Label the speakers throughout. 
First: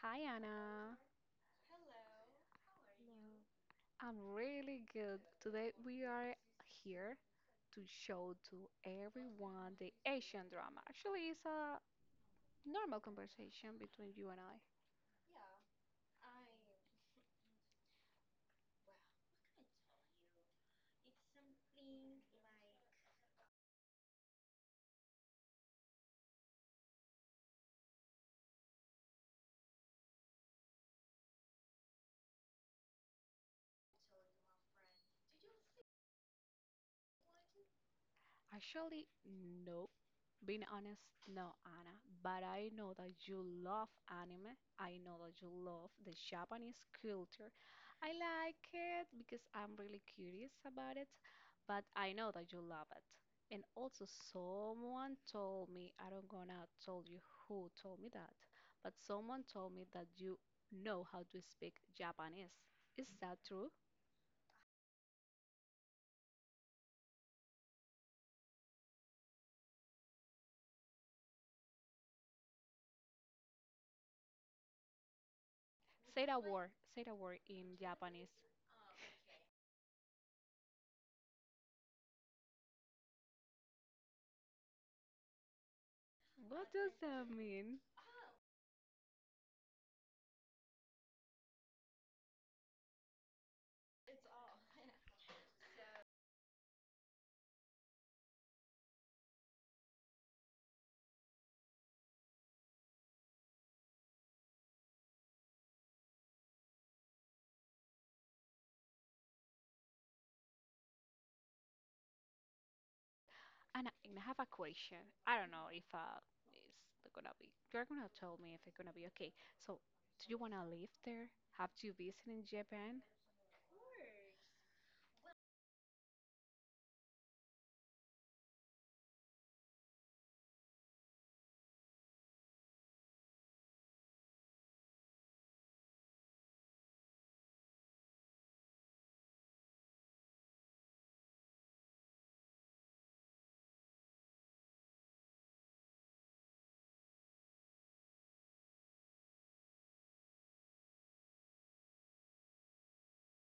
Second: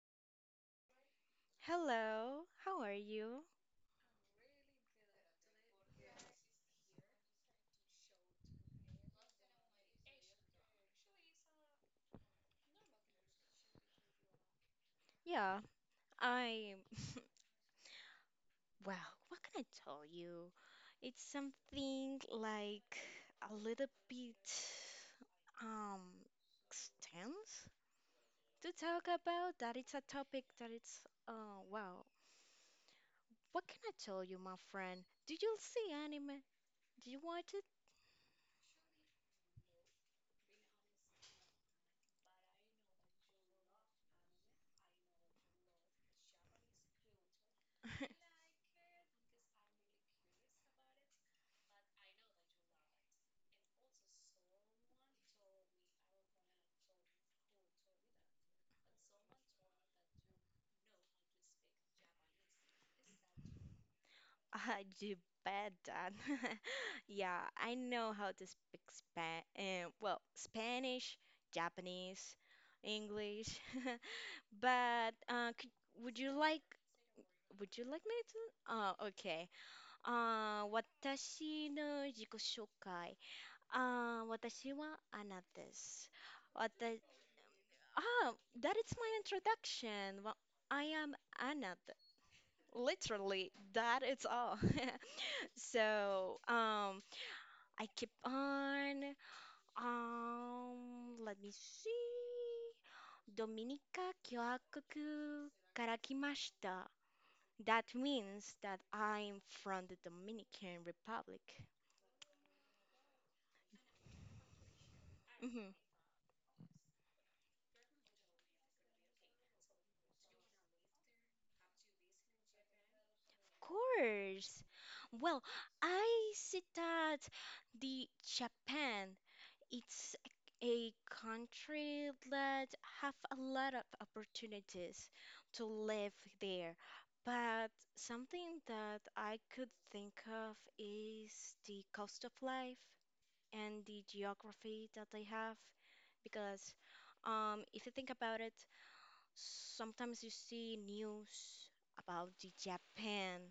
Speaker 1: Hi Anna,
Speaker 2: Hello, how are you?
Speaker 1: I'm really good. Today we are here to show to everyone the Asian drama. Actually, it's a normal conversation between you and I.
Speaker 2: Yeah, I. Well, what can I tell you? It's something like a little bit um extensive to talk about. That it's a topic that it's wow. What can I tell you, my friend? Do you see anime? Do you watch
Speaker 1: Actually, no. Being honest, no, Anna, but I know that you love anime. I know that you love the Japanese culture. I
Speaker 2: it?
Speaker 1: like it because I'm really curious about it, but I know that you love it. And also, someone told me, I don't gonna tell you who told me that, but someone told me that you know how to speak Japanese. Is that true?
Speaker 2: I do bet that. Yeah, I know how to speak Spa well, Spanish, Japanese, English. But could, would
Speaker 1: Say
Speaker 2: you
Speaker 1: that
Speaker 2: like
Speaker 1: word. Say that word in
Speaker 2: would you like me
Speaker 1: Japanese.
Speaker 2: to? Okay. 私の自己紹介。
Speaker 1: What does
Speaker 2: 私はあなたです。わた、ah,
Speaker 1: that mean?
Speaker 2: that is my introduction. Well, I am Anna. Literally, that is all. So, I keep on. Let me see. ドミニカ共和国から来ました。That means that I'm from the Dominican Republic.
Speaker 1: And I have a question. I don't know
Speaker 2: Mhm. Of
Speaker 1: if it's gonna be. You're gonna tell me if it's gonna be okay. So, do you wanna live there? Have you visited in Japan?
Speaker 2: course. Well, I see that the Japan it's a country that have a lot of opportunities to live there. But something that I could think of is the cost of life and the geography that they have, because if you think about it, sometimes you see news about the Japan,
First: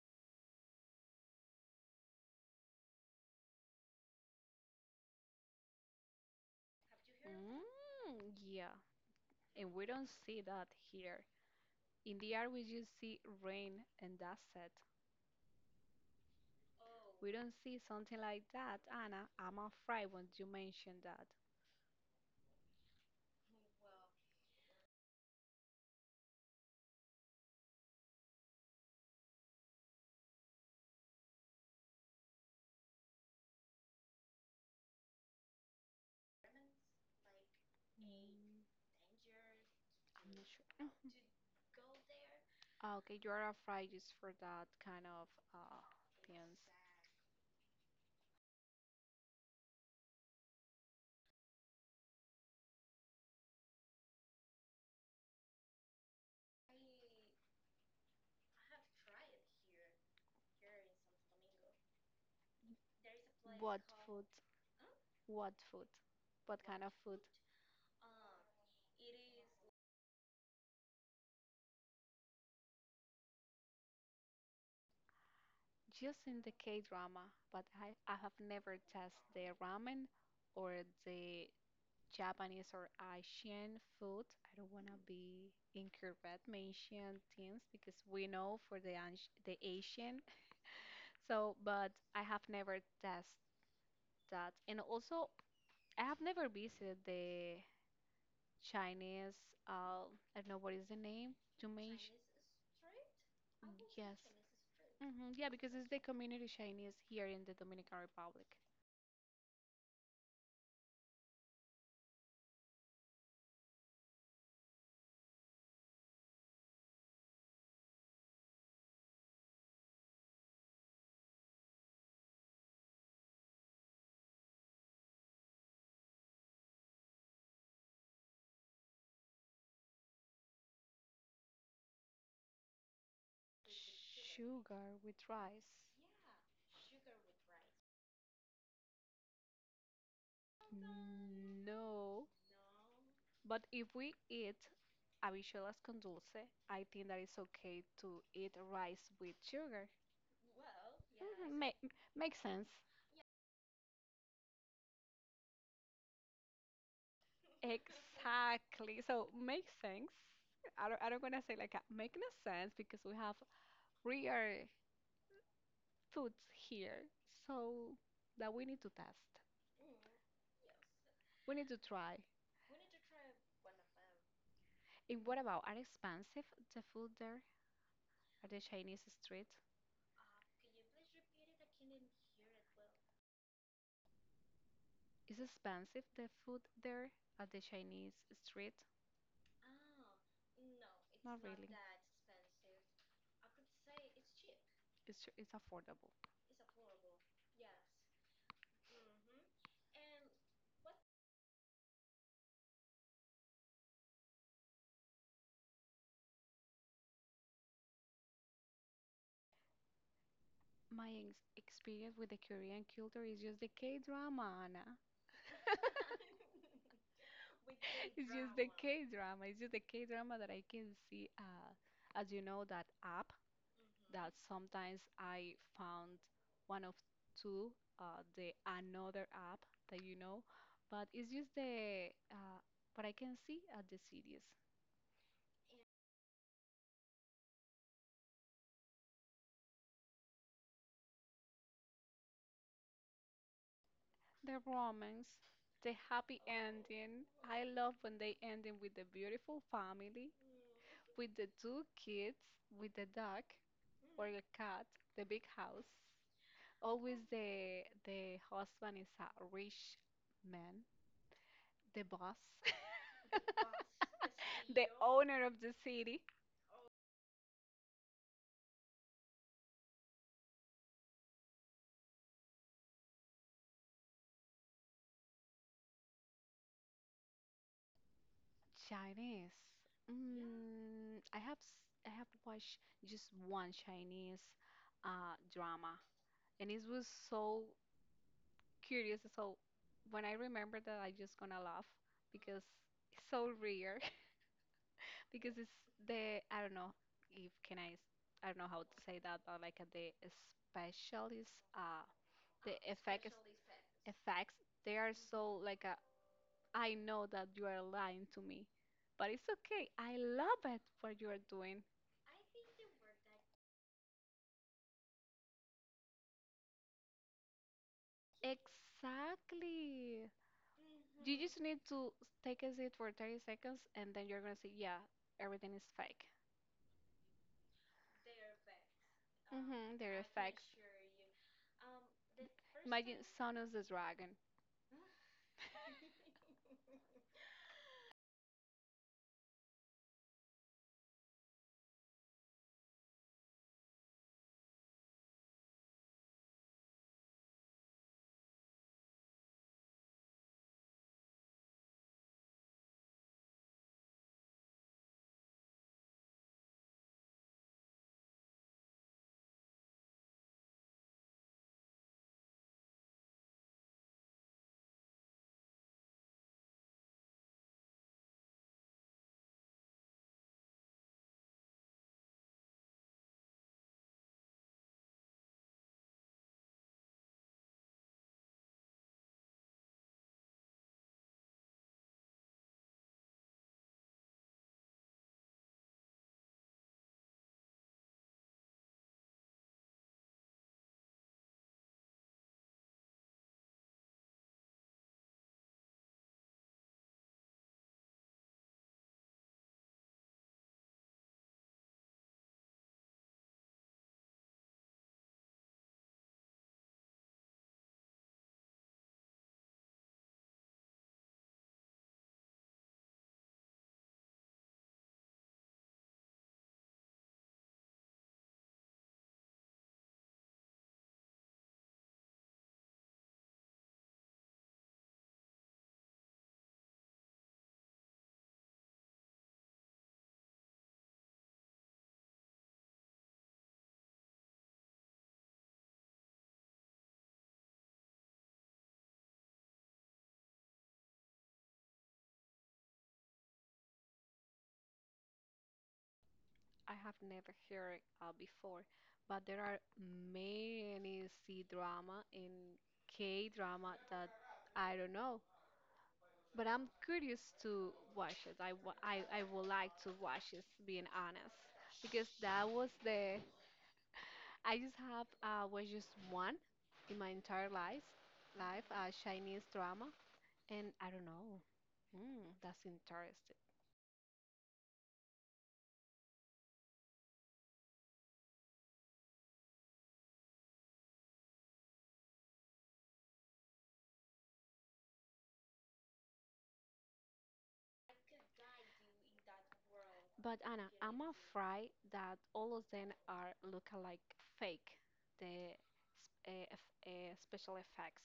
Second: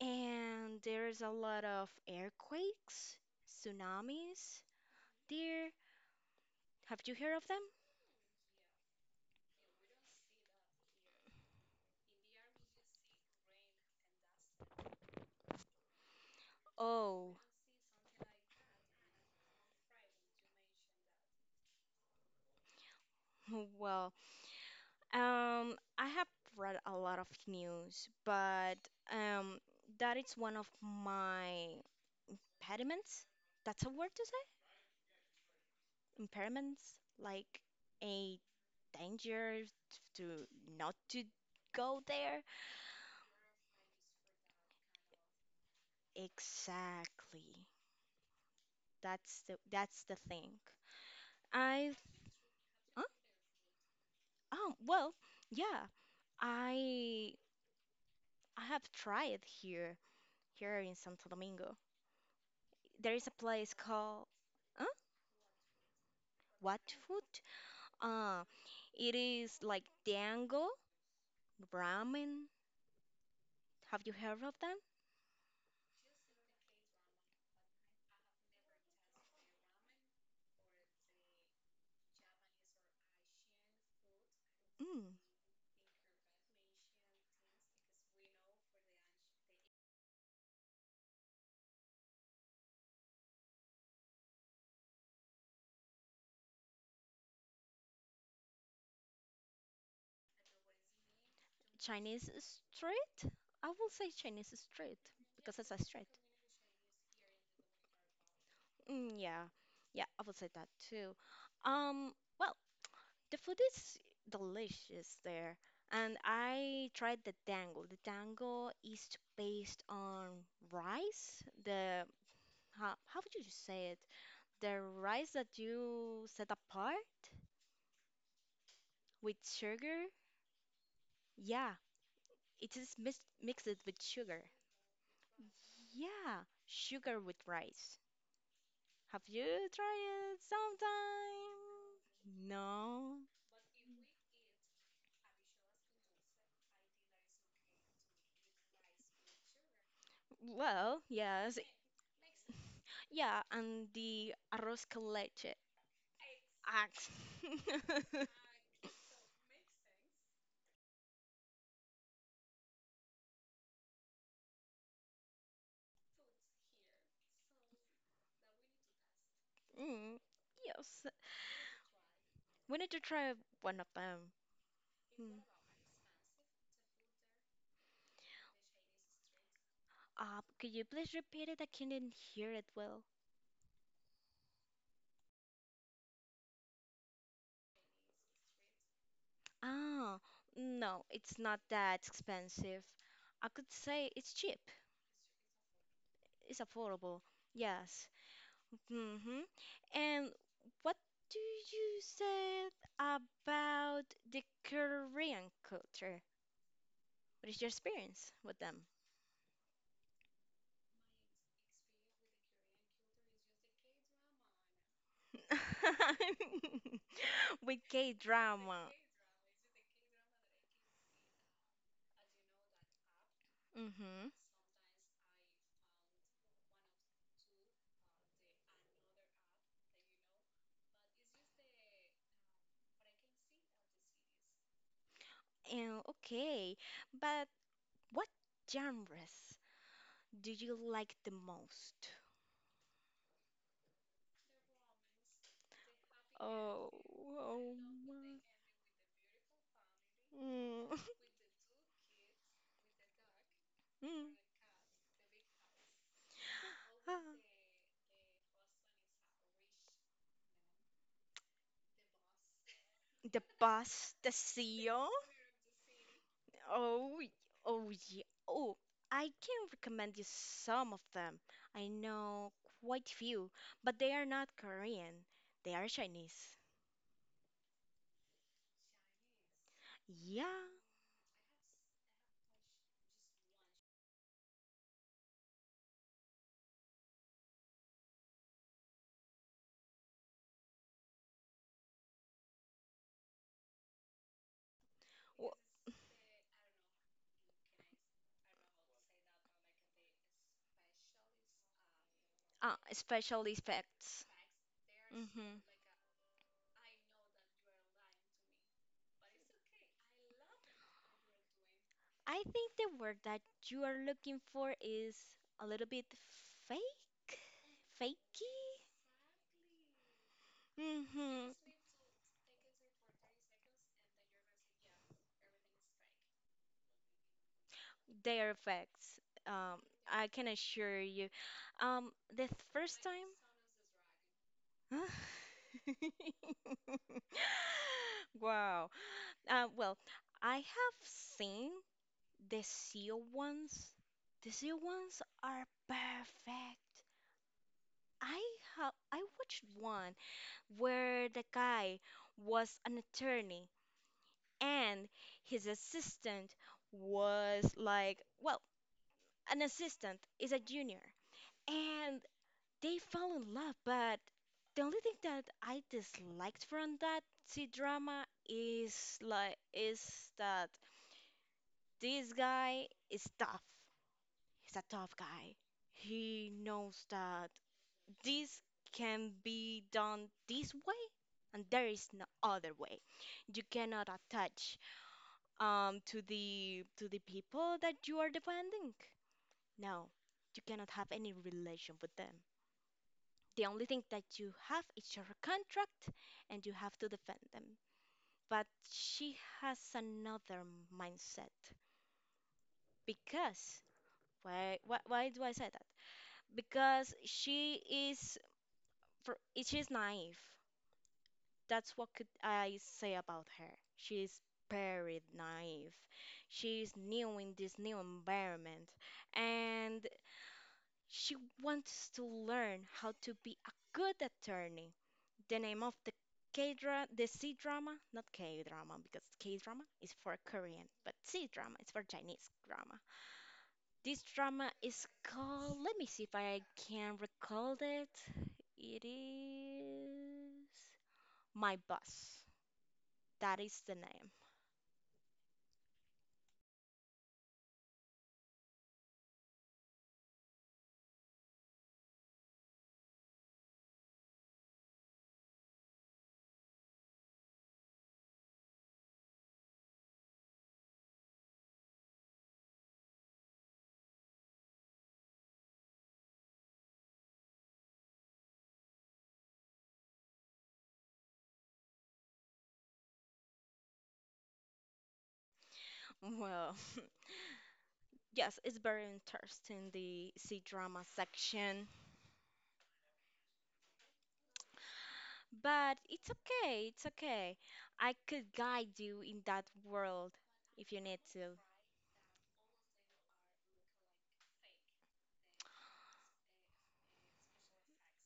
Speaker 2: and there's a lot of earthquakes, tsunamis there. Have you heard of them?
Speaker 1: Mm, yeah. And we don't see that here. In the art, we just see rain and that's it. We
Speaker 2: Oh.
Speaker 1: don't see something like that, Anna. I'm afraid when you mention that.
Speaker 2: Well, I have read a lot of news, but um, that is one of my impediments. That's a word to say? Impairments, like a
Speaker 1: Mm,
Speaker 2: danger
Speaker 1: I'm not
Speaker 2: to
Speaker 1: sure.
Speaker 2: not to go there.
Speaker 1: Ah, okay, you are afraid just for that kind of uh things.
Speaker 2: Exactly. That's the thing. I. Huh? Oh, well, yeah. I I have tried here in Santo Domingo. There is a place
Speaker 1: What food?
Speaker 2: called. Huh?
Speaker 1: What food? What
Speaker 2: What
Speaker 1: kind of food?
Speaker 2: food? Uh, it is like dango ramen. Have you heard of them?
Speaker 1: Just in the K drama, but I have never tasted the ramen or the Japanese or Asian food. I don't want to
Speaker 2: Mm.
Speaker 1: be incorrect mentioning things because we know for the the Asian. So, but I have never tasted that, and also I have never visited the Chinese, uh, I don't know what is the name, to make.
Speaker 2: Chinese street? I will say
Speaker 1: Yes.
Speaker 2: Chinese street
Speaker 1: Hmm, yeah,
Speaker 2: because it's
Speaker 1: because
Speaker 2: a
Speaker 1: it's the
Speaker 2: street.
Speaker 1: community Chinese here in the Dominican Republic.
Speaker 2: Mm, yeah, yeah, I would say that too. Um, well. The food is delicious there, and I tried the dango. The dango is based on rice. How would you say it? The rice that you set apart with sugar. Yeah, it is mis mixed with sugar.
Speaker 1: Sugar with rice.
Speaker 2: Yeah, sugar with rice. Have you tried it
Speaker 1: No,
Speaker 2: sometime? No.
Speaker 1: but if we eat habichuelas con dulce, I think that it's okay to eat rice with sugar.
Speaker 2: Well, yes.
Speaker 1: Mhm, makes sense.
Speaker 2: Yeah, and the arroz con leche. Axe.
Speaker 1: Exactly. So make sense. I don't want to say like a, make no sense because we have real foods here. So that we need to test.
Speaker 2: Mm, yes.
Speaker 1: We need to try.
Speaker 2: We need to try one of them.
Speaker 1: And what
Speaker 2: Mm.
Speaker 1: about are expensive the food there at the Chinese street?
Speaker 2: Could you please repeat it? I couldn't hear it well.
Speaker 1: Is expensive the food there at the Chinese street?
Speaker 2: Ah, no, it's
Speaker 1: Not
Speaker 2: not
Speaker 1: really.
Speaker 2: that expensive. I could say it's cheap.
Speaker 1: It's, it's affordable.
Speaker 2: It's affordable. Yes. Mm-hmm. And what do you say about the Korean culture? What is your experience with them?
Speaker 1: My experience with the Korean culture is just the K-drama, Anna.
Speaker 2: With K
Speaker 1: It's just the
Speaker 2: drama.
Speaker 1: K drama. It's just the K drama that I can see. As you know, that app
Speaker 2: Mm-hmm.
Speaker 1: that sometimes I found one of two, the another app that you know, but it's just the what I can see at the series,
Speaker 2: And okay, but what genres do you like the most?
Speaker 1: the romance, the happy
Speaker 2: Oh,
Speaker 1: ending. I
Speaker 2: oh
Speaker 1: love when they
Speaker 2: my.
Speaker 1: ending with the beautiful family,
Speaker 2: Mm.
Speaker 1: with the two kids, with the dog or
Speaker 2: Mm.
Speaker 1: the cat, the big house. Always
Speaker 2: Ah.
Speaker 1: the husband is a rich man, the boss,
Speaker 2: The bus, the seal.
Speaker 1: owner of the city.
Speaker 2: Oh, oh, yeah. Oh, I can recommend you some of them. I know quite few, but they are not Korean. They are Chinese.
Speaker 1: Chinese. Yeah.
Speaker 2: Yeah.
Speaker 1: Mm, I have watched just one Chinese drama, and it was so curious. So when I remember that, I just gonna laugh because it's so real. Because it's the I don't know if can I s- I don't know how to say that, but like the specialist the effects
Speaker 2: Special effects.
Speaker 1: effects they are
Speaker 2: hmm
Speaker 1: so like I know that you are lying to me, but it's okay. I love it what you are doing.
Speaker 2: I think the word that you are looking for is a little bit fake, fakey.
Speaker 1: Exactly. You
Speaker 2: hmm
Speaker 1: just need to take a seat for 30 seconds and then you're gonna say, yeah, everything is fake.
Speaker 2: They are facts. Um,
Speaker 1: Mm-hmm, they're
Speaker 2: I can
Speaker 1: effects.
Speaker 2: assure you. Um, the first
Speaker 1: Imagine
Speaker 2: time.
Speaker 1: Son of the Dragon.
Speaker 2: Wow. Well, I have seen the seal ones, the seal ones are perfect. I I watched one where the guy was an attorney, and his assistant was like, well, an assistant is a junior. And they fell in love, but the only thing that I disliked from that C drama is that this guy is tough. He's a tough guy. He knows that this can be done this way, and there is no other way. You cannot attach to the people that you are defending. No, you cannot have any relation with them. The only thing that you have is your contract, and you have to defend them. But she has another mindset, because why do I say that? Because she is for she's naive. That's what could I say about her. She's very naive. She's new in this new environment, and she wants to learn how to be a good attorney. The name of the K drama, the C drama, not K drama because K drama is for Korean, but C drama is for Chinese drama. This drama is called, let me see if I can recall it. It is. My Boss. That is the name.
Speaker 1: I have never heard before, but there are many C drama and K drama that I don't know. But I'm curious to watch it. I would like to watch it, being honest, because that was the I just have was just one in my entire life, life Chinese drama, and I don't know. Mm, that's interesting.
Speaker 2: Well, yes, it's very interesting, the C drama section, but it's okay. It's okay. I could guide you in that world
Speaker 1: But Anna,
Speaker 2: if you need
Speaker 1: I'm
Speaker 2: to.
Speaker 1: afraid that all of them are look-alike fake, the special effects.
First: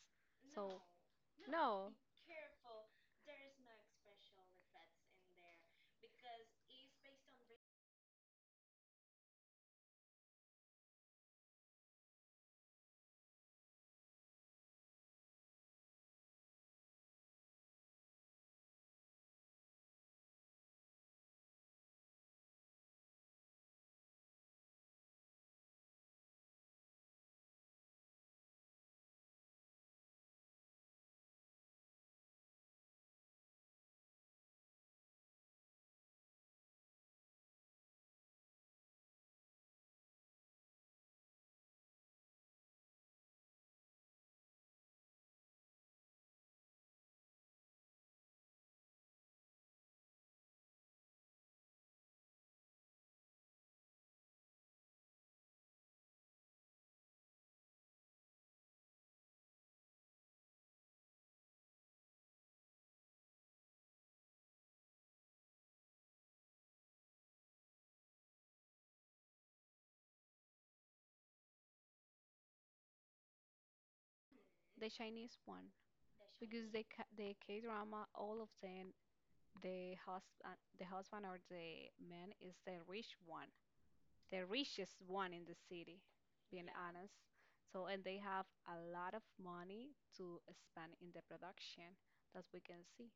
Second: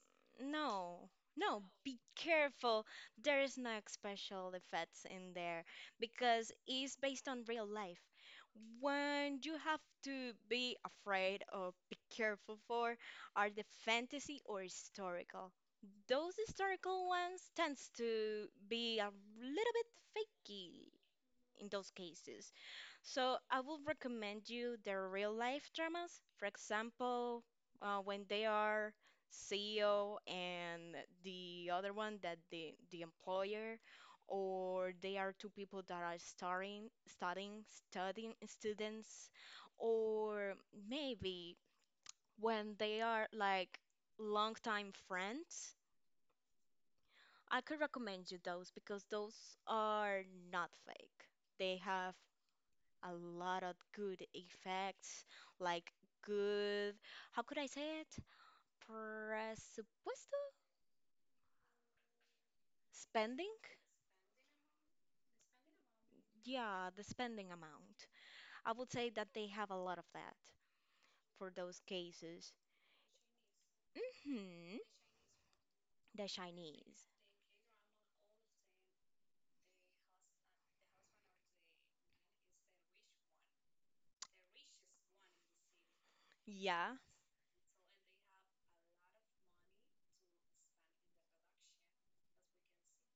Speaker 1: So,
Speaker 2: No, no,
Speaker 1: no,
Speaker 2: be careful. There is no special effects in there because it's based on real life. When you have to be afraid or be careful for are the fantasy or historical. Those historical ones tends to be a little bit fakey in those cases. So I would recommend you the real life dramas. For example, when they are CEO and the other one that the employer, or they are two people that are studying students, or maybe when they are like longtime friends, I could recommend you those because those are not fake. They have a lot of good effects, like good, how could I say it? Presupuesto? Spending? Yeah, the spending amount. I would say that they have a lot of that for those cases. Hmm,
Speaker 1: the Chinese one,
Speaker 2: the
Speaker 1: because
Speaker 2: Chinese.
Speaker 1: the K-drama, all of them, the husband or the man is the rich one, the richest one in the city, being
Speaker 2: Yeah.
Speaker 1: honest. So, and they have a lot of money to spend in the production, that we can see.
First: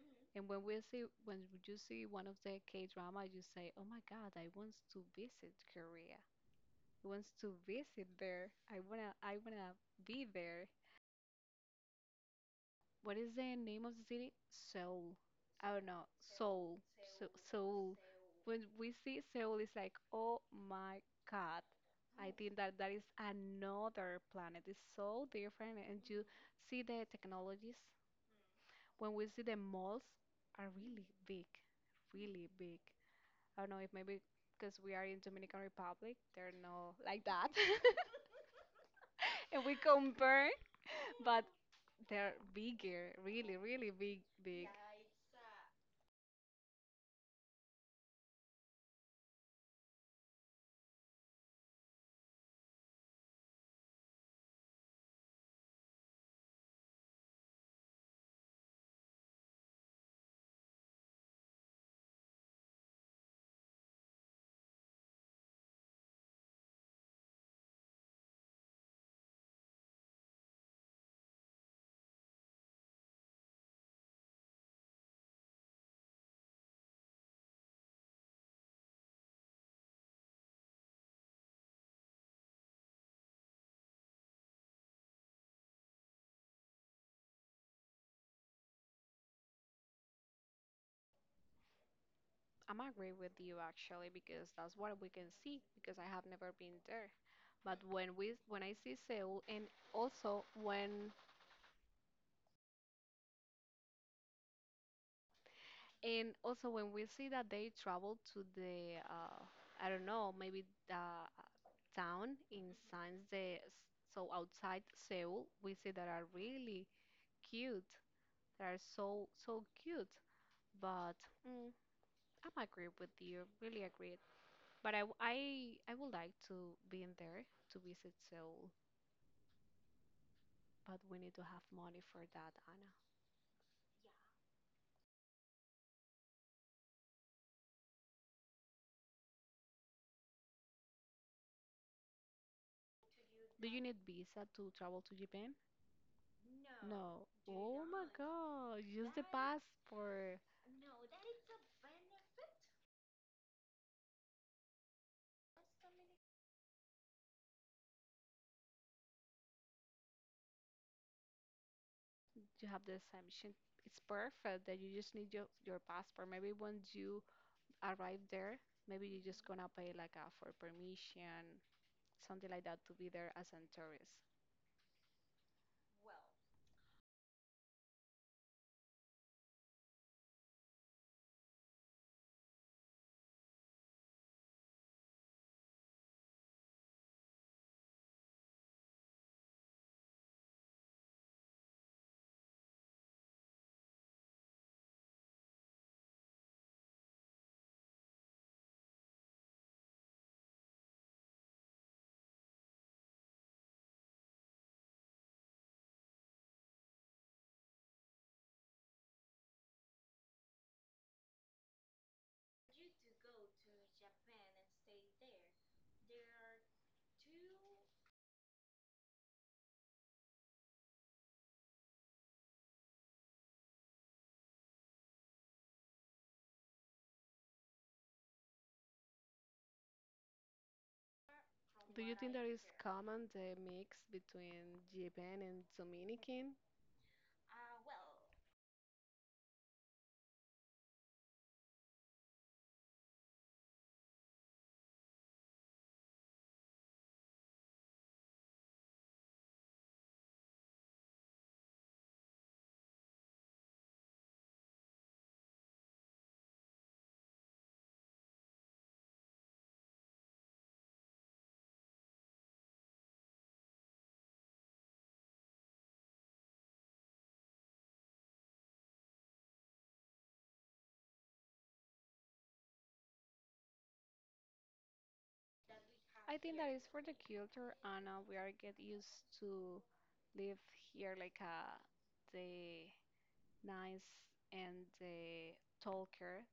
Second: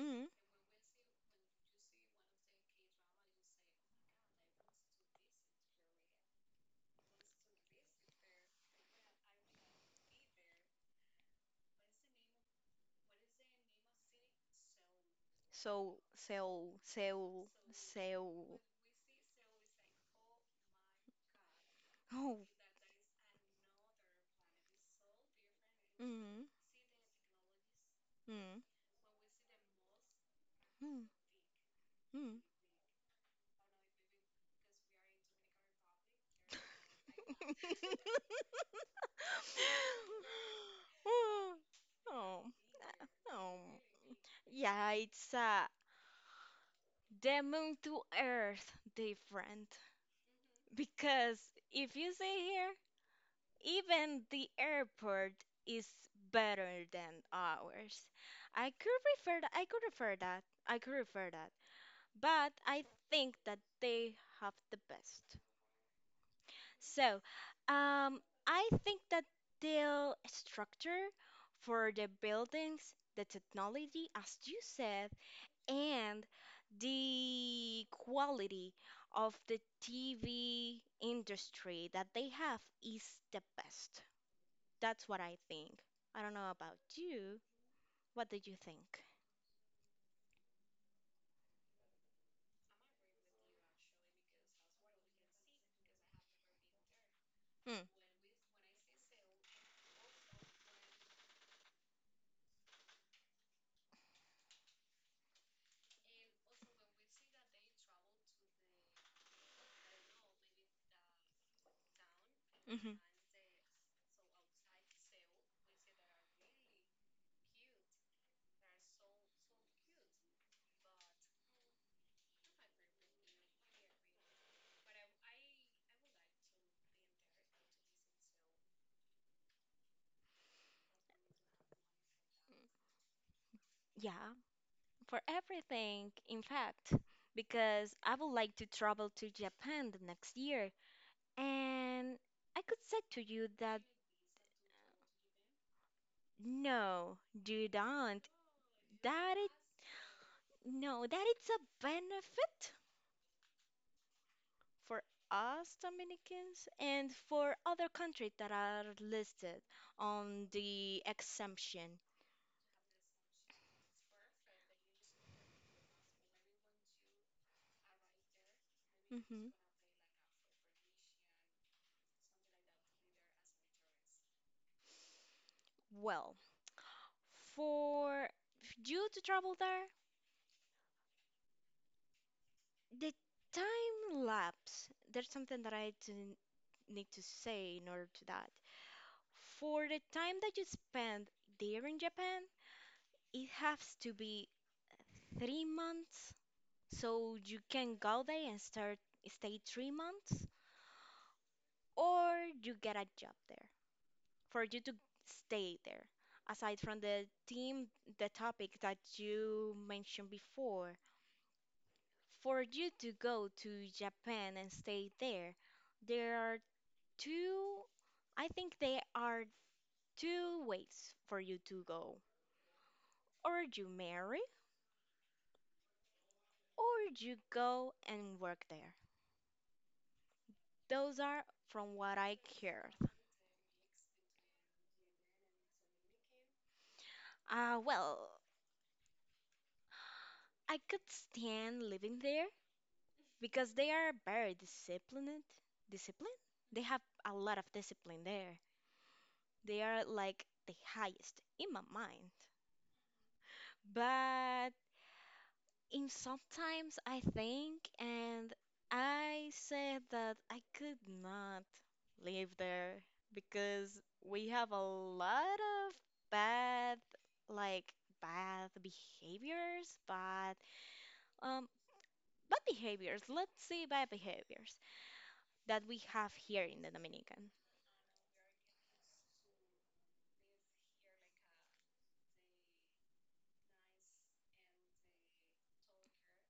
Speaker 2: Mm.
Speaker 1: And when we see, when you see one of the K drama, you say, "Oh my God, I want to visit Korea. I want to visit there. I wanna be there." What is the name of the city? Seoul. I don't
Speaker 2: So,
Speaker 1: know.
Speaker 2: Seoul,
Speaker 1: Seoul. So
Speaker 2: Seoul,
Speaker 1: Seoul.
Speaker 2: Seoul.
Speaker 1: When we see Seoul, it's like, oh my God. I
Speaker 2: Oh.
Speaker 1: think that that is another planet. It's so different, and you
Speaker 2: Mm,
Speaker 1: see the technologies.
Speaker 2: mm,
Speaker 1: When we see the malls are
Speaker 2: mm,
Speaker 1: really big,
Speaker 2: mm.
Speaker 1: really big. I don't know if maybe because we are in Dominican Republic, they're not like that. And we compare but
Speaker 2: Oh,
Speaker 1: they're
Speaker 2: oh,
Speaker 1: bigger, really,
Speaker 2: oh.
Speaker 1: really big, big.
Speaker 2: Yeah, it's a demon to earth different. Because if you see here, even the airport is better than ours. I could refer that. I could refer that. I could refer that. But I think that they have the best. So, um, I think that their structure for the buildings, the technology, as you said, and the quality of the TV industry that they have is the best. That's what I think. I don't know about you. What do you think?
Speaker 1: I'm agree with you actually because that's what we can see because I have never been there. But
Speaker 2: Hmm.
Speaker 1: when we when I see Seoul also when and also when we see that they travel to the I don't know maybe the town in
Speaker 2: Mhm.
Speaker 1: signs the so outside Seoul we see that are really cute. They are so so cute. But mm, I'm agree with you, really agreed. But I would like to be in there to visit Seoul, but we need to have money for that, Anna.
Speaker 2: Yeah, for everything, in fact, because I would like to travel to Japan the next year. And I could say to you
Speaker 1: Do you
Speaker 2: that
Speaker 1: need visa to travel to Japan?
Speaker 2: no,
Speaker 1: No.
Speaker 2: do
Speaker 1: Oh my
Speaker 2: not.
Speaker 1: God, use the
Speaker 2: That it
Speaker 1: passport.
Speaker 2: no, that it's a benefit for us Dominicans and for other countries that are listed on the exemption.
Speaker 1: You have the exemption. It's perfect that you just need your passport. Maybe once you arrive there, maybe you're just
Speaker 2: hmm
Speaker 1: gonna pay like a for permission, something like that to be there as a tourist.
Speaker 2: Well, for you to travel there? The time lapse, there's something that I didn't need to say in order to that. For the time that you spend there in Japan, it has to be 3 months. So you can go there and start stay 3 months, or you get a job there for you to stay there. Aside from the theme, the topic that you mentioned before, for you to go to Japan and stay there, there are two, I think there are two ways for you to go. Or you marry, or you go and work there. Those are from
Speaker 1: Do you
Speaker 2: what
Speaker 1: think
Speaker 2: I
Speaker 1: that is
Speaker 2: heard.
Speaker 1: common the mix between Japan and Dominican?
Speaker 2: Ah, well, I could stand living there because they are very disciplined. Discipline? They have a lot of discipline there. They are like the highest in my mind. But in sometimes I think, and I said that I could not live there because we have a lot of bad, like bad behaviors, bad, um, bad behaviors. Let's say bad behaviors that we have
Speaker 1: I think
Speaker 2: here
Speaker 1: that is
Speaker 2: in the
Speaker 1: for the
Speaker 2: Dominican.
Speaker 1: culture, and we are get used to live here like the nice and talker.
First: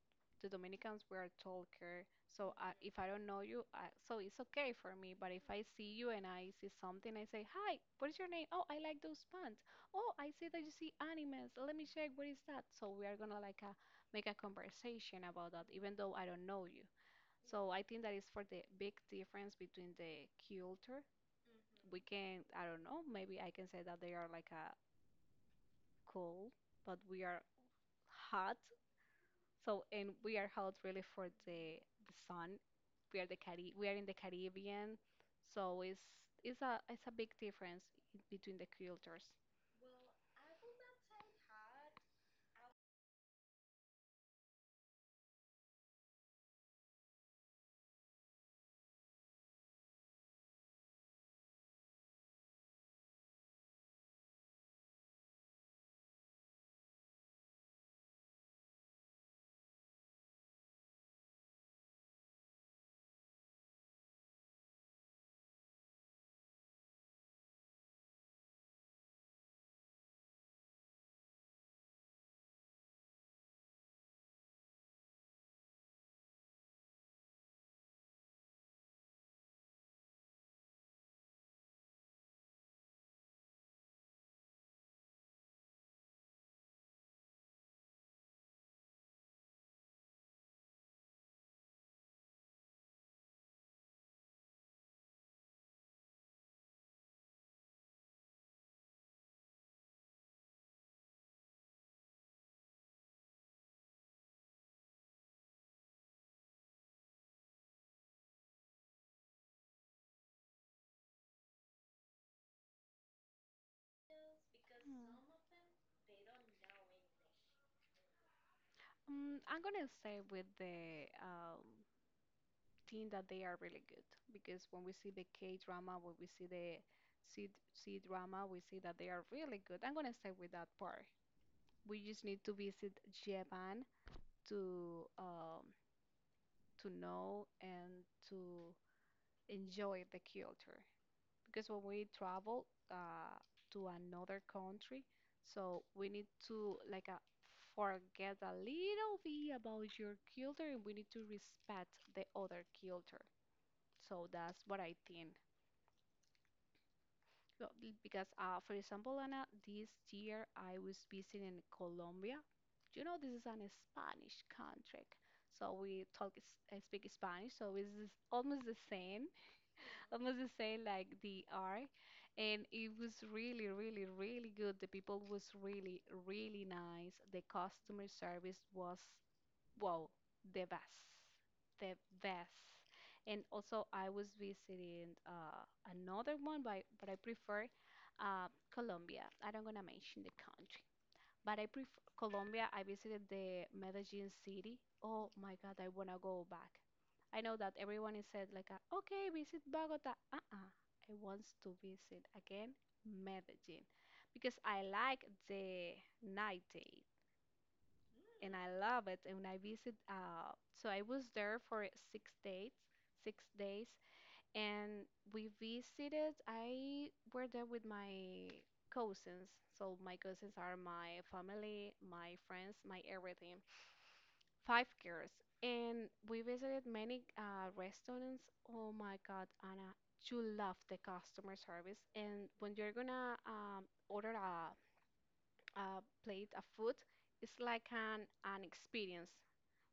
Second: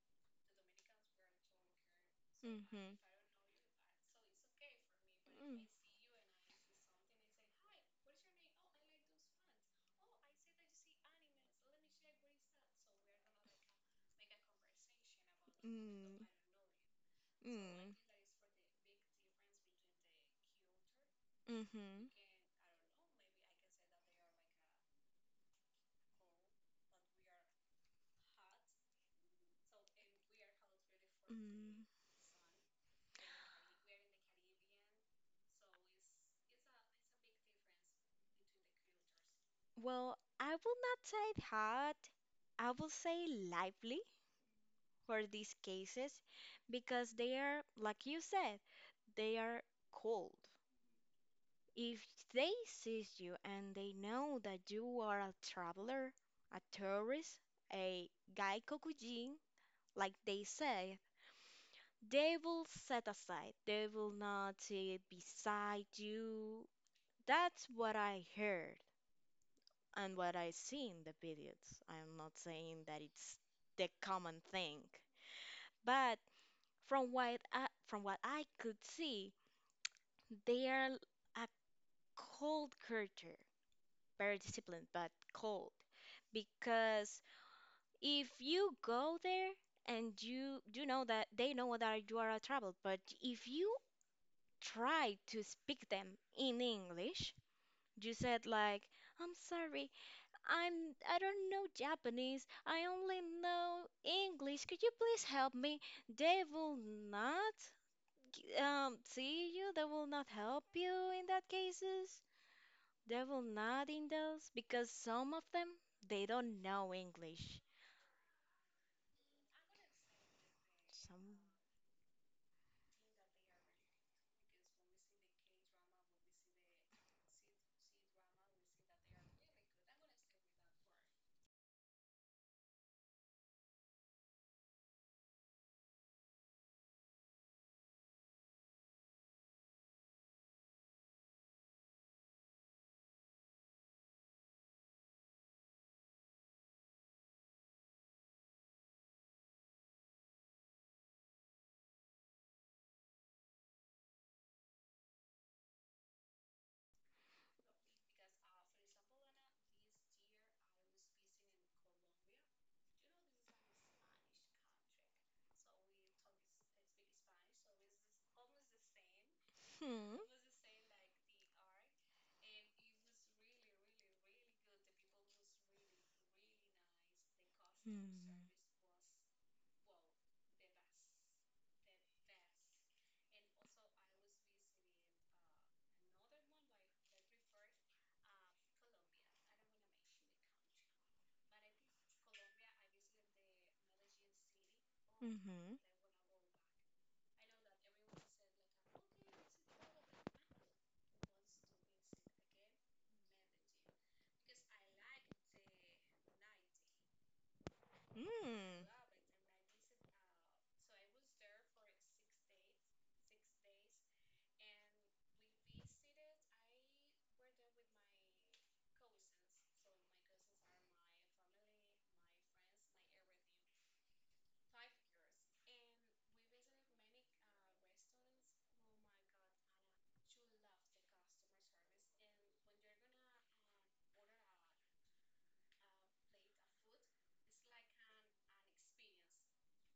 Speaker 1: The Dominicans were talker. So I,
Speaker 2: Mm-hmm.
Speaker 1: if I don't know you, I, so it's okay for me. But if
Speaker 2: Mm.
Speaker 1: I see you and I see something, I say, "Hi, what is your name? Oh, I like those pants. Oh, I see that you see animes. Let me check. What is that?" So we are gonna like a, make a conversation about that, even though
Speaker 2: Mm,
Speaker 1: I don't know you. So I
Speaker 2: mm,
Speaker 1: think that is for the big difference between the culture we
Speaker 2: mm-hmm,
Speaker 1: can I don't know, maybe I can say that they are like a cool, but we are hot. So and we are hot really for the
Speaker 2: mm.
Speaker 1: the sun. We are in the Caribbean, so it's a big difference between the cultures.
Speaker 2: Well, I will not say hot. I will say lively for these cases because they are, like you said, they are cold. If they seize you and they know that you are a traveler, a tourist, a gaikokujin, like they say, they will set aside. They will not sit beside you. That's what I heard and what I see in the videos. I'm not saying that it's the common thing, but from what I could see, they are a cold culture. Very disciplined but cold, because if you go there and you know that they know that you are a trouble, but if you try to speak them in English, you said like, I'm sorry, i'm I don't know Japanese, I only know English, could you please help me? They will not see you, they will not help you in that cases. They will not in those, because some of them they don't know English.
Speaker 1: I'm gonna say with the
Speaker 2: Some.
Speaker 1: team that they are really good because when we see the K drama, when we see the C drama, we see that they are really good. I'm gonna say with that part. We just need to visit Japan to um, to know and to enjoy the culture. Because when we travel to another country, so we need to like forget a little bit about your culture and we need to respect the other culture. So that's what I think. So, because, for example, Anna, this year I was visiting Colombia. You know, this is an Spanish country, so we talk, speak Spanish, so it's almost the same.
Speaker 2: hmm.
Speaker 1: Almost the say, like the R, and it was really, really, really good. The people was really, really nice. The customer
Speaker 2: Hmm.
Speaker 1: service was, wow, the best, the best. And also, I was visiting another one, but I prefer uh, Colombia. I don't gonna mention the country. But I prefer Colombia. I visited the Medellin city. Oh my
Speaker 2: Mhm.
Speaker 1: God, I wanna go back. I know that everyone is said like, okay, visit Bogota. Uh-uh. I want to visit again Medellin because I like the night day and I
Speaker 2: Hmm.
Speaker 1: love it. And I visit, so I was there for 6 days, 6 days, and we visited. I were there with my cousins, so my cousins are my family, my friends, my everything. Five girls, and we visited many restaurants. Oh my God, Anna, you love the customer service, and when you're gonna order a plate of food, it's like an experience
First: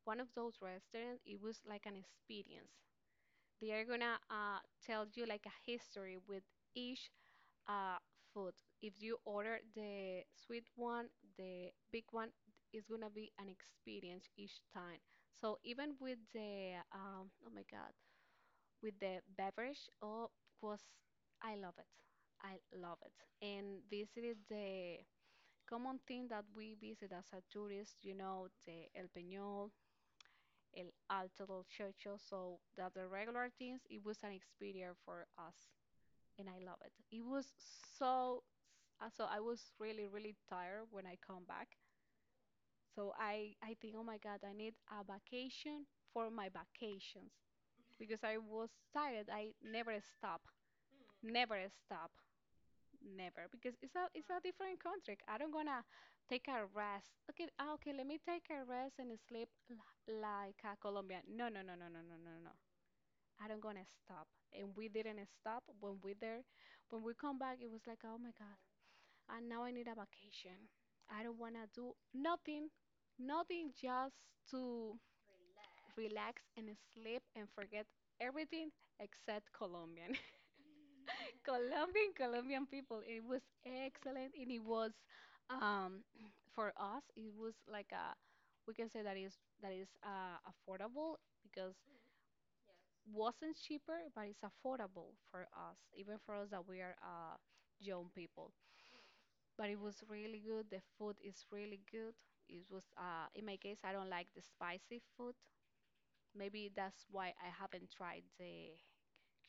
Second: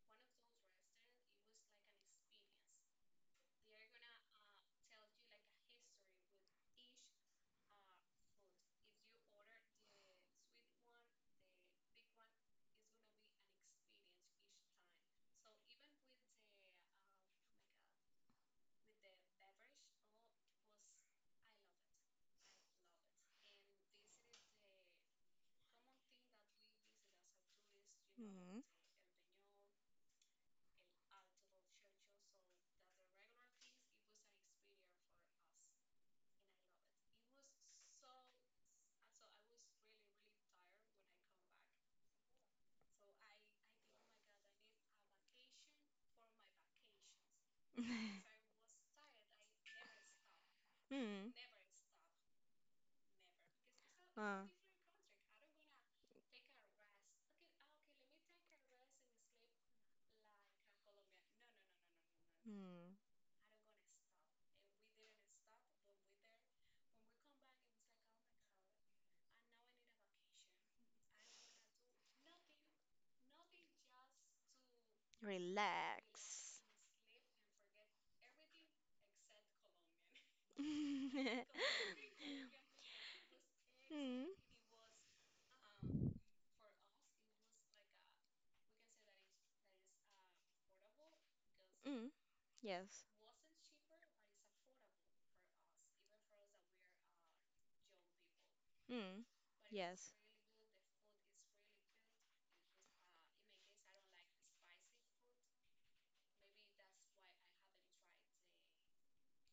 Speaker 1: one of those restaurants, it was like an experience. They are gonna tell you like a history with each uh, food. If you order the sweet one, the big one is gonna be an experience each time. So even with the oh my god, with the beverage, oh was I love it. I love it. And visited the common thing that we visit as a tourist, you know,
Speaker 2: Hmm.
Speaker 1: the El Peñol, El Alto del Chocho. So that the regular teams, it was an experience for us, and I love it. It was so so I was really really tired when I come back. So I think, oh my God, I need a vacation for my vacations because I was tired. I never stop,
Speaker 2: Hmm.
Speaker 1: never stop, never because it's a
Speaker 2: Uh.
Speaker 1: different country. I don't gonna take a rest. Okay, okay, let me take a rest and sleep like a Colombian. No, no, no, no, no, no, no, no, no.
Speaker 2: Hmm.
Speaker 1: I don't gonna stop. And we didn't stop when we there. When we come back, it was like, oh my God, and now I need a vacation. I don't wanna do nothing, nothing, just to relax
Speaker 2: Relax.
Speaker 1: and sleep and forget everything except Colombian. Colombian, Colombian people. It was
Speaker 2: Hmm.
Speaker 1: excellent, and it was, um, for us, it was like a, we can say that is affordable because
Speaker 2: Mm, yes.
Speaker 1: wasn't cheaper, but it's affordable for us, even for us that we are young people.
Speaker 2: Mm,
Speaker 1: But it was
Speaker 2: yes.
Speaker 1: really good. The food is really good. It was, in my case, I don't like the spicy food. Maybe that's why I haven't tried the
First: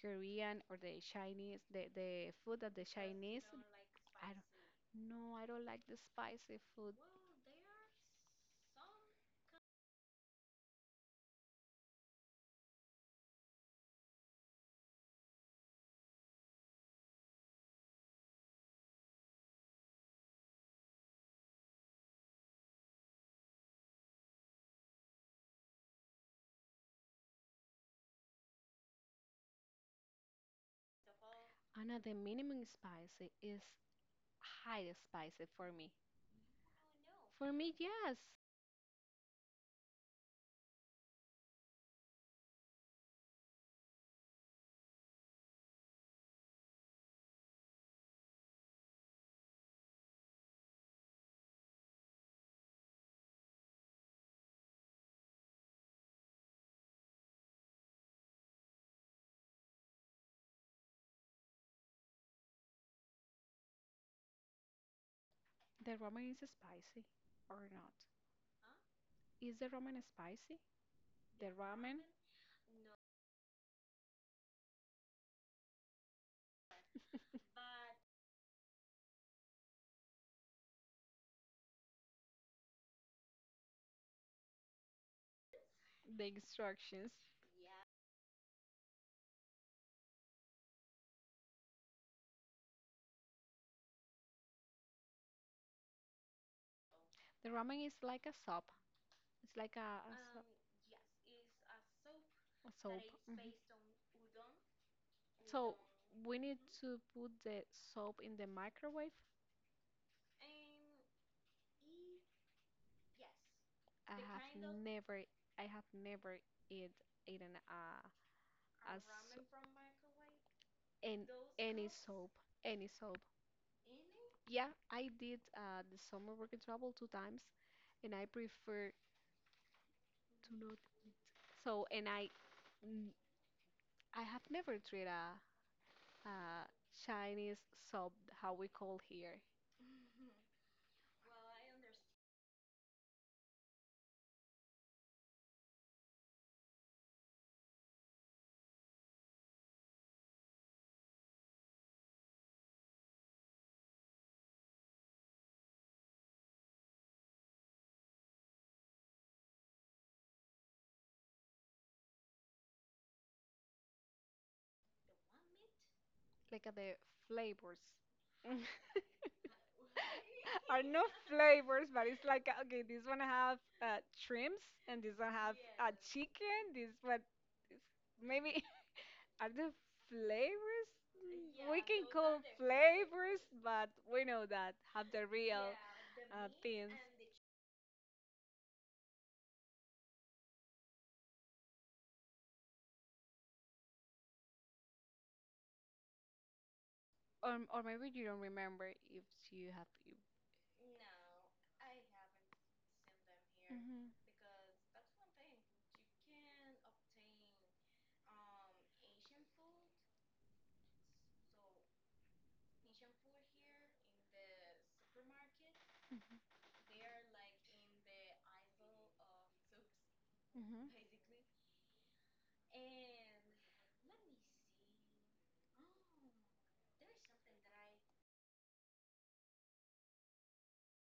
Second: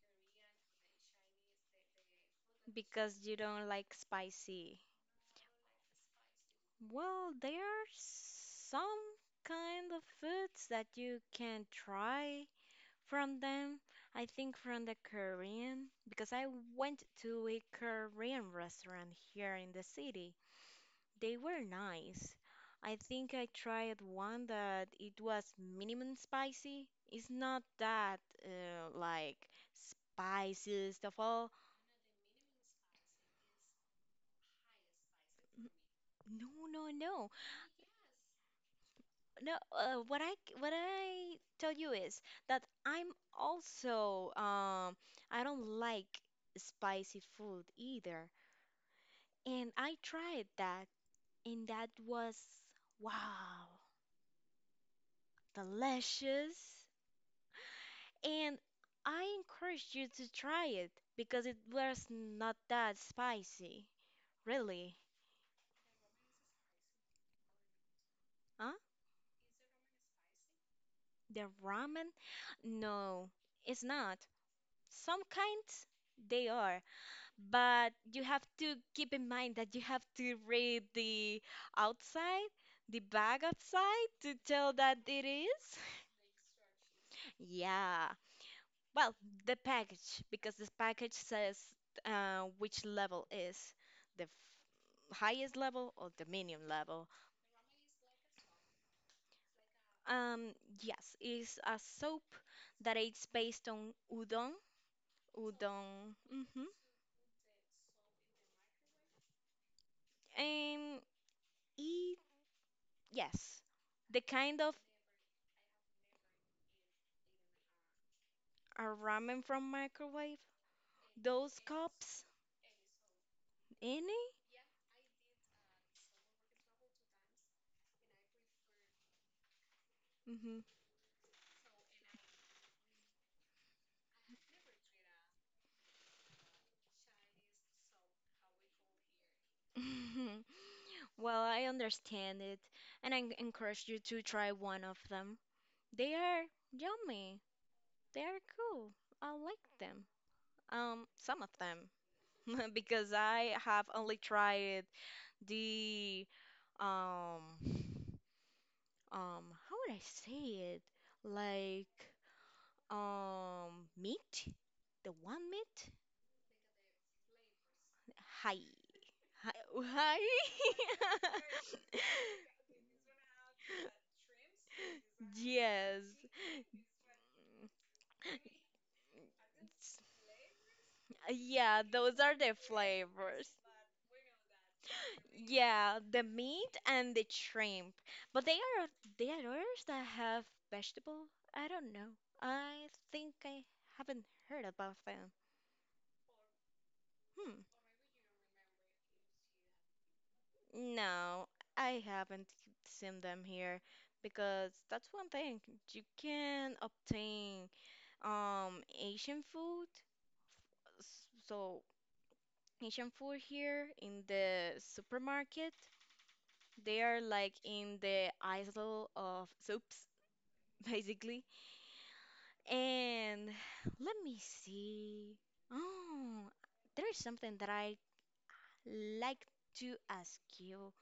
Speaker 1: Korean or the Chinese, the food that the
Speaker 2: Because you
Speaker 1: Chinese.
Speaker 2: don't like
Speaker 1: I
Speaker 2: spicy.
Speaker 1: don't, no, I don't like the spicy food.
Speaker 2: Well, there are some kind of foods that you can try from them. I think from the Korean, because I went to a Korean restaurant here in the city. They were nice. I think I tried one that it was minimum spicy. It's not that like spicy stuff all.
Speaker 1: Anna, the minimum spicy is highly spicy for me.
Speaker 2: No, no, no.
Speaker 1: For me, yes.
Speaker 2: No, what I tell you is that I'm also I don't like spicy food either. And I tried that and that was wow, delicious. And I encourage you to try it because it was not that spicy. Really?
Speaker 1: The ramen is spicy or not.
Speaker 2: Huh?
Speaker 1: Is the ramen spicy? The
Speaker 2: The
Speaker 1: ramen,
Speaker 2: ramen? No, it's not. Some kinds they are. But you have to keep in mind that you have to read the outside, the bag outside to tell that it is.
Speaker 1: the instructions.
Speaker 2: Yeah. Well, the package, because this package says which level is the highest level or the medium level.
Speaker 1: The ramen is like a soup. It's like a soup.
Speaker 2: Um, yes, it's a soap
Speaker 1: A soap.
Speaker 2: that it's
Speaker 1: Mhm.
Speaker 2: based on udon.
Speaker 1: So
Speaker 2: Udon.
Speaker 1: we need to put the soap in the microwave.
Speaker 2: And it, yes,
Speaker 1: I
Speaker 2: the kind
Speaker 1: have
Speaker 2: of
Speaker 1: never, I have never eat, eaten a,
Speaker 2: a
Speaker 1: a, so-
Speaker 2: ramen from microwave.
Speaker 1: And
Speaker 2: Those
Speaker 1: any soap,
Speaker 2: cups.
Speaker 1: any soap.
Speaker 2: Any?
Speaker 1: Yeah, I did the summer working travel two times, and I prefer to not eat. So, and I, n- I have never tried a Chinese soap, how we call here,
Speaker 2: hmm Well, I understand it, and I encourage you to try one of them. They are yummy. They are cool. I like them. Some of them, because I have only tried the um um how would I say it? Like meat, the one meat.
Speaker 1: like the flavors.
Speaker 2: Hi. Hi. Hi.
Speaker 1: Are no flavors, but it's like okay, this one have shrimps, and this one have
Speaker 2: Yes.
Speaker 1: chicken. This one maybe. Are the flavors? We
Speaker 2: Yeah,
Speaker 1: can
Speaker 2: those
Speaker 1: call
Speaker 2: are the
Speaker 1: flavors,
Speaker 2: flavors.
Speaker 1: but we know that have the real
Speaker 2: Yeah, the meat
Speaker 1: things.
Speaker 2: and the shrimp. But they are others that have vegetable. I don't know. I think I haven't heard about them.
Speaker 1: Or,
Speaker 2: Hmm.
Speaker 1: or maybe you don't remember if you have you.
Speaker 2: No, I haven't seen them here
Speaker 1: Mhm,
Speaker 2: because that's one thing. You can obtain Asian food. So Asian food here in the supermarket,
Speaker 1: mhm,
Speaker 2: they are like in the aisle of soups,
Speaker 1: mhm.
Speaker 2: basically. And let me see. Oh, there is something that I like to ask you.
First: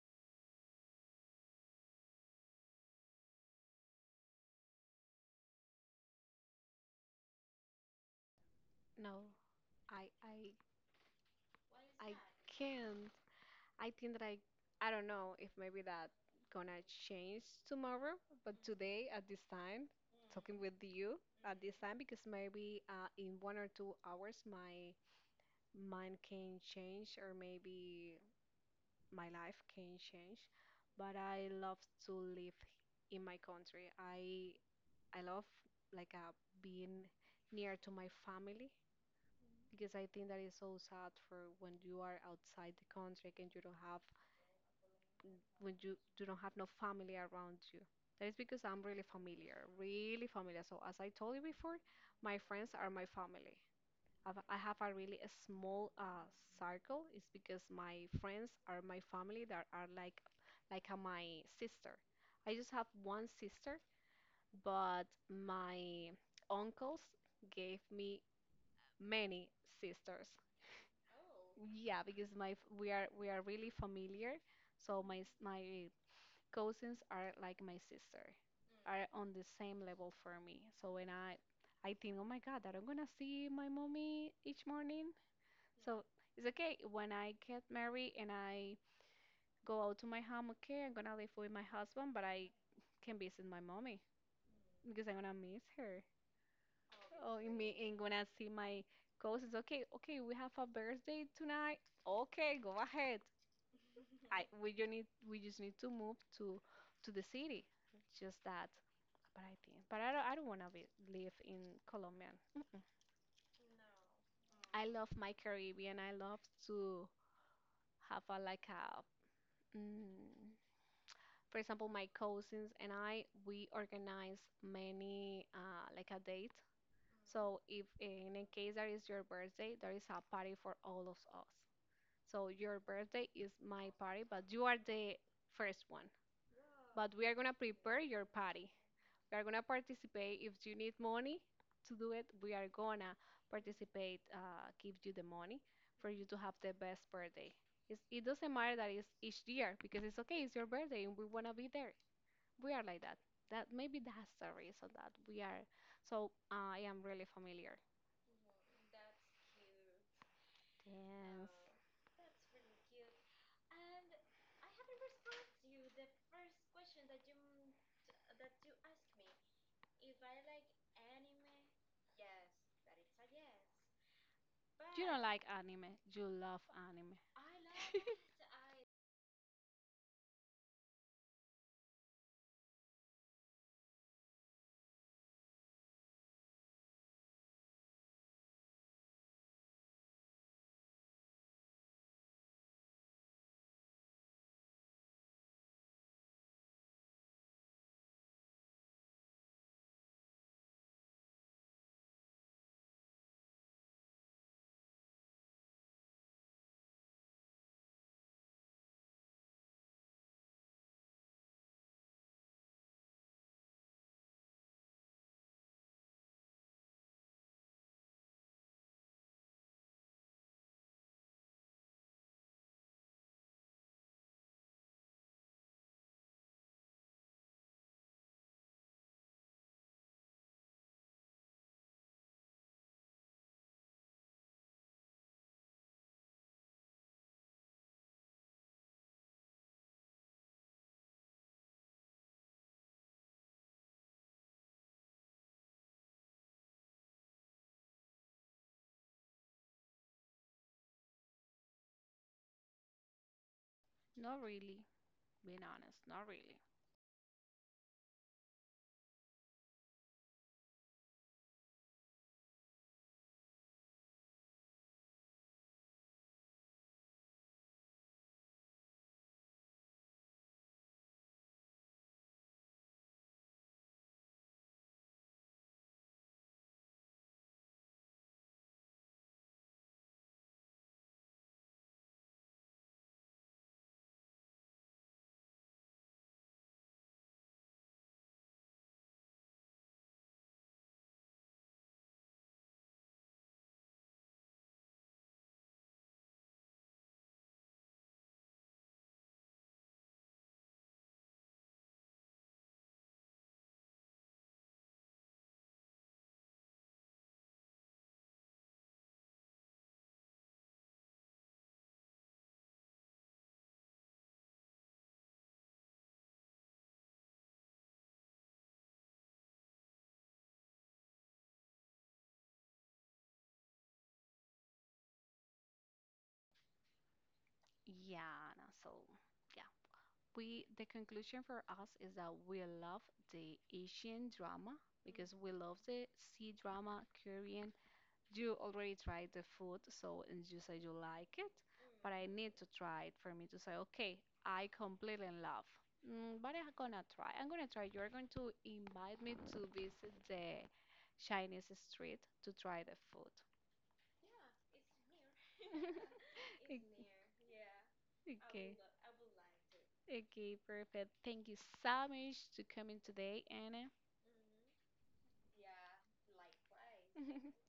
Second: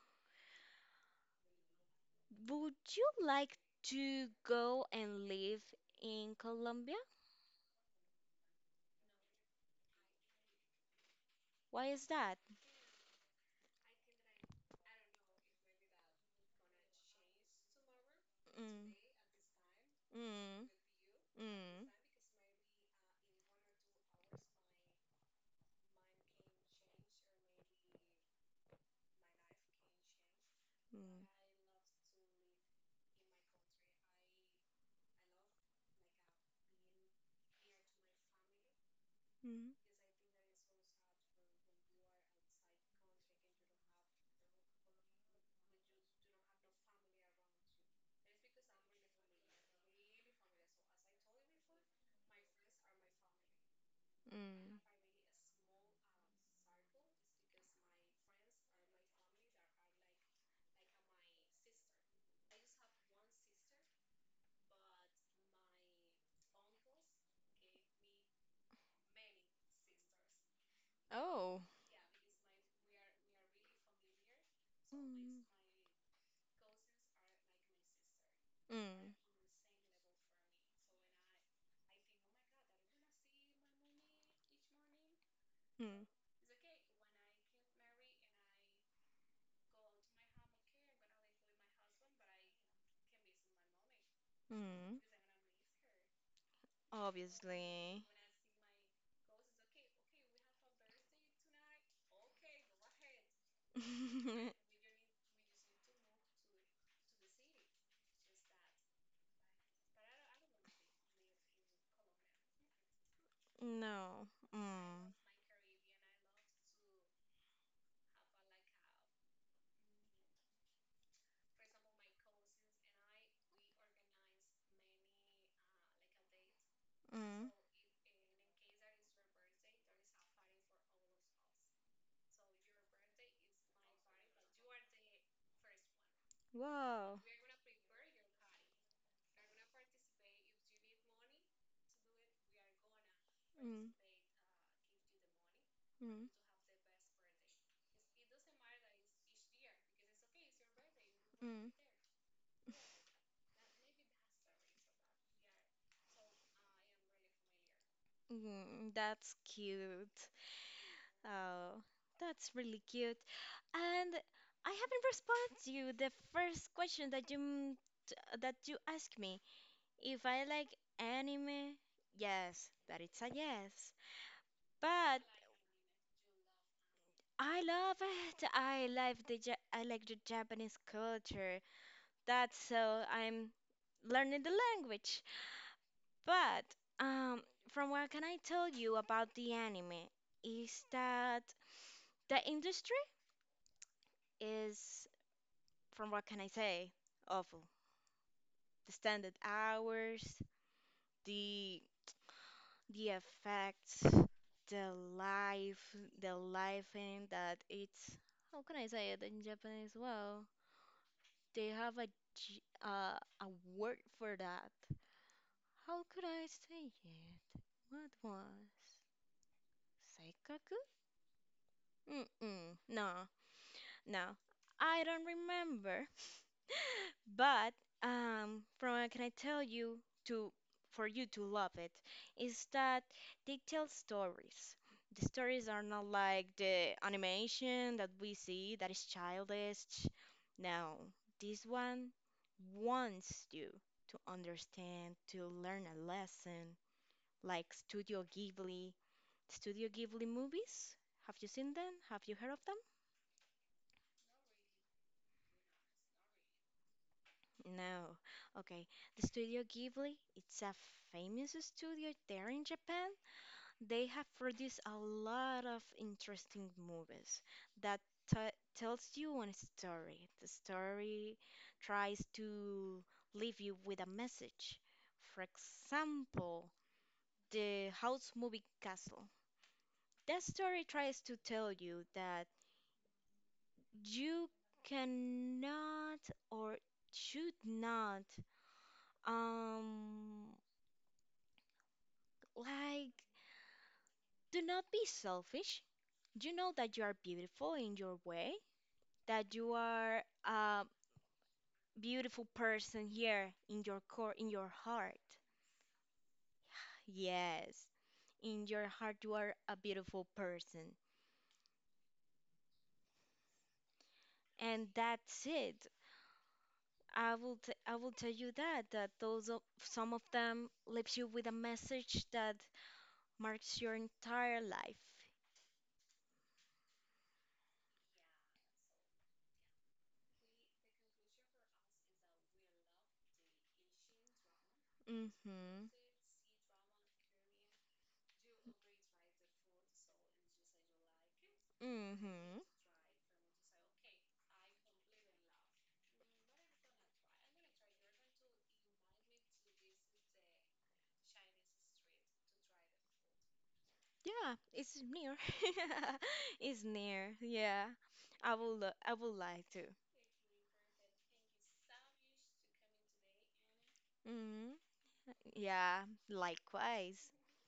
Speaker 2: Would you like to go and live in Colombia?
Speaker 1: No, I
Speaker 2: Why is
Speaker 1: I
Speaker 2: that?
Speaker 1: can't. I think that I don't know if maybe that gonna change tomorrow, but
Speaker 2: Mm.
Speaker 1: today at this time, talking
Speaker 2: Mm.
Speaker 1: with you at this
Speaker 2: Mm.
Speaker 1: time because maybe in 1 or 2 hours my mine can change or maybe my life can change, but I love to live in my country. I love like being near to my family
Speaker 2: Mm. Mm.
Speaker 1: because I think that is so sad for when you are outside the country and you don't have when you do not have no family around you. That is because I'm really familiar, really familiar. So as I told you before, my friends are my family. I have
Speaker 2: Mm.
Speaker 1: a really a small circle. It's because my friends are my family that are like like my sister. I just have one sister, but my uncles gave me many sisters.
Speaker 2: Oh.
Speaker 1: Yeah, because my f- we are really familiar, so my s-
Speaker 2: Mm.
Speaker 1: my cousins are like my sister, are
Speaker 2: Mm.
Speaker 1: on the same level for me. So when I think, oh my God, that I'm gonna see my mommy each morning, so
Speaker 2: Mm.
Speaker 1: it's okay when I get married and I go out to my home. Okay, I'm gonna live with my husband, but I can visit my mommy
Speaker 2: Mm.
Speaker 1: because I'm gonna miss her. Oh, and me and
Speaker 2: Obviously.
Speaker 1: gonna see my cousins. Okay, okay, we have a birthday tonight. Okay, go ahead. I we just need to move to the city. Just that. But I think, but I don't wanna be, live in Colombia.
Speaker 2: No.
Speaker 1: I love
Speaker 2: Mm.
Speaker 1: my Caribbean. I love to have a like a Mm, for example, my cousins and I, we organize many like a date.
Speaker 2: Mm.
Speaker 1: So if in a case that is your birthday, there is a party for all of us. So your birthday is my party, but you are the first one. But
Speaker 2: Wow.
Speaker 1: we are gonna prepare your party. We are gonna participate. If you need money to do it, we are gonna
Speaker 2: Mm.
Speaker 1: participate, give you the money for you
Speaker 2: Mm.
Speaker 1: to have the best birthday. It doesn't matter that it's each year because it's okay, it's your birthday and we wanna be
Speaker 2: Mm.
Speaker 1: there. We are like that. That maybe that's the reason that we are. So I am really familiar.
Speaker 2: Mm, that's cute.
Speaker 1: Yes.
Speaker 2: Oh, that's really cute. And I haven't responded to you the first question that t- that you asked me. If I like anime, yes, that it's a yes.
Speaker 1: You
Speaker 2: But
Speaker 1: don't like anime. You love anime.
Speaker 2: I love it. I like the Japanese culture. That's so I'm learning the language. But um, from what can I tell you about the anime is that the industry is from what can I say? Awful. The standard hours, the the effects, the life, the life in that it's how can I say it in Japanese? Well, they have a a word for that. How could I say it? What was seikaku? Mm-mm. No, no, I don't remember. But from what can I tell you to for you to love it is that they tell stories. The stories are not like the animation that we see that is childish. No, this one wants you to understand, to learn a lesson, like Studio Ghibli. Studio Ghibli movies? Have you seen them? Have you heard of them?
Speaker 1: Not really, being honest, not really.
Speaker 2: No. Okay. The Studio Ghibli, it's a famous studio there in Japan. They have produced a lot of interesting movies that t tells you one story. The story tries to leave you with a message. For example, the house movie castle. That story tries to tell you that you cannot or should not um like, do not be selfish. You know that you are beautiful in your way, that you are a beautiful person here in your core, in your heart. Yes, in your heart you are a beautiful person. And that's it. I will tell you that some of them leaves you with a message that marks your entire life.
Speaker 1: Yeah, no, so yeah. We the conclusion for us is that we love the Asian drama because we love
Speaker 2: Mhm.
Speaker 1: the sea drama, Korean. You already tried the food, so and you say you like it, but I need
Speaker 2: Mm-hmm.
Speaker 1: to try it for me to say, okay, I completely in love. But I'm gonna try. I'm gonna try. You're going to invite me to visit the Chinese street to try the food.
Speaker 2: Yeah, it's near. It's near. Yeah.
Speaker 1: Okay. I
Speaker 2: I
Speaker 1: would.
Speaker 2: would
Speaker 1: Okay.
Speaker 2: like to.
Speaker 1: Okay, perfect. Thank you so much to coming today, Anna.
Speaker 2: Mm-hmm. Yeah, likewise.
Speaker 1: Likewise.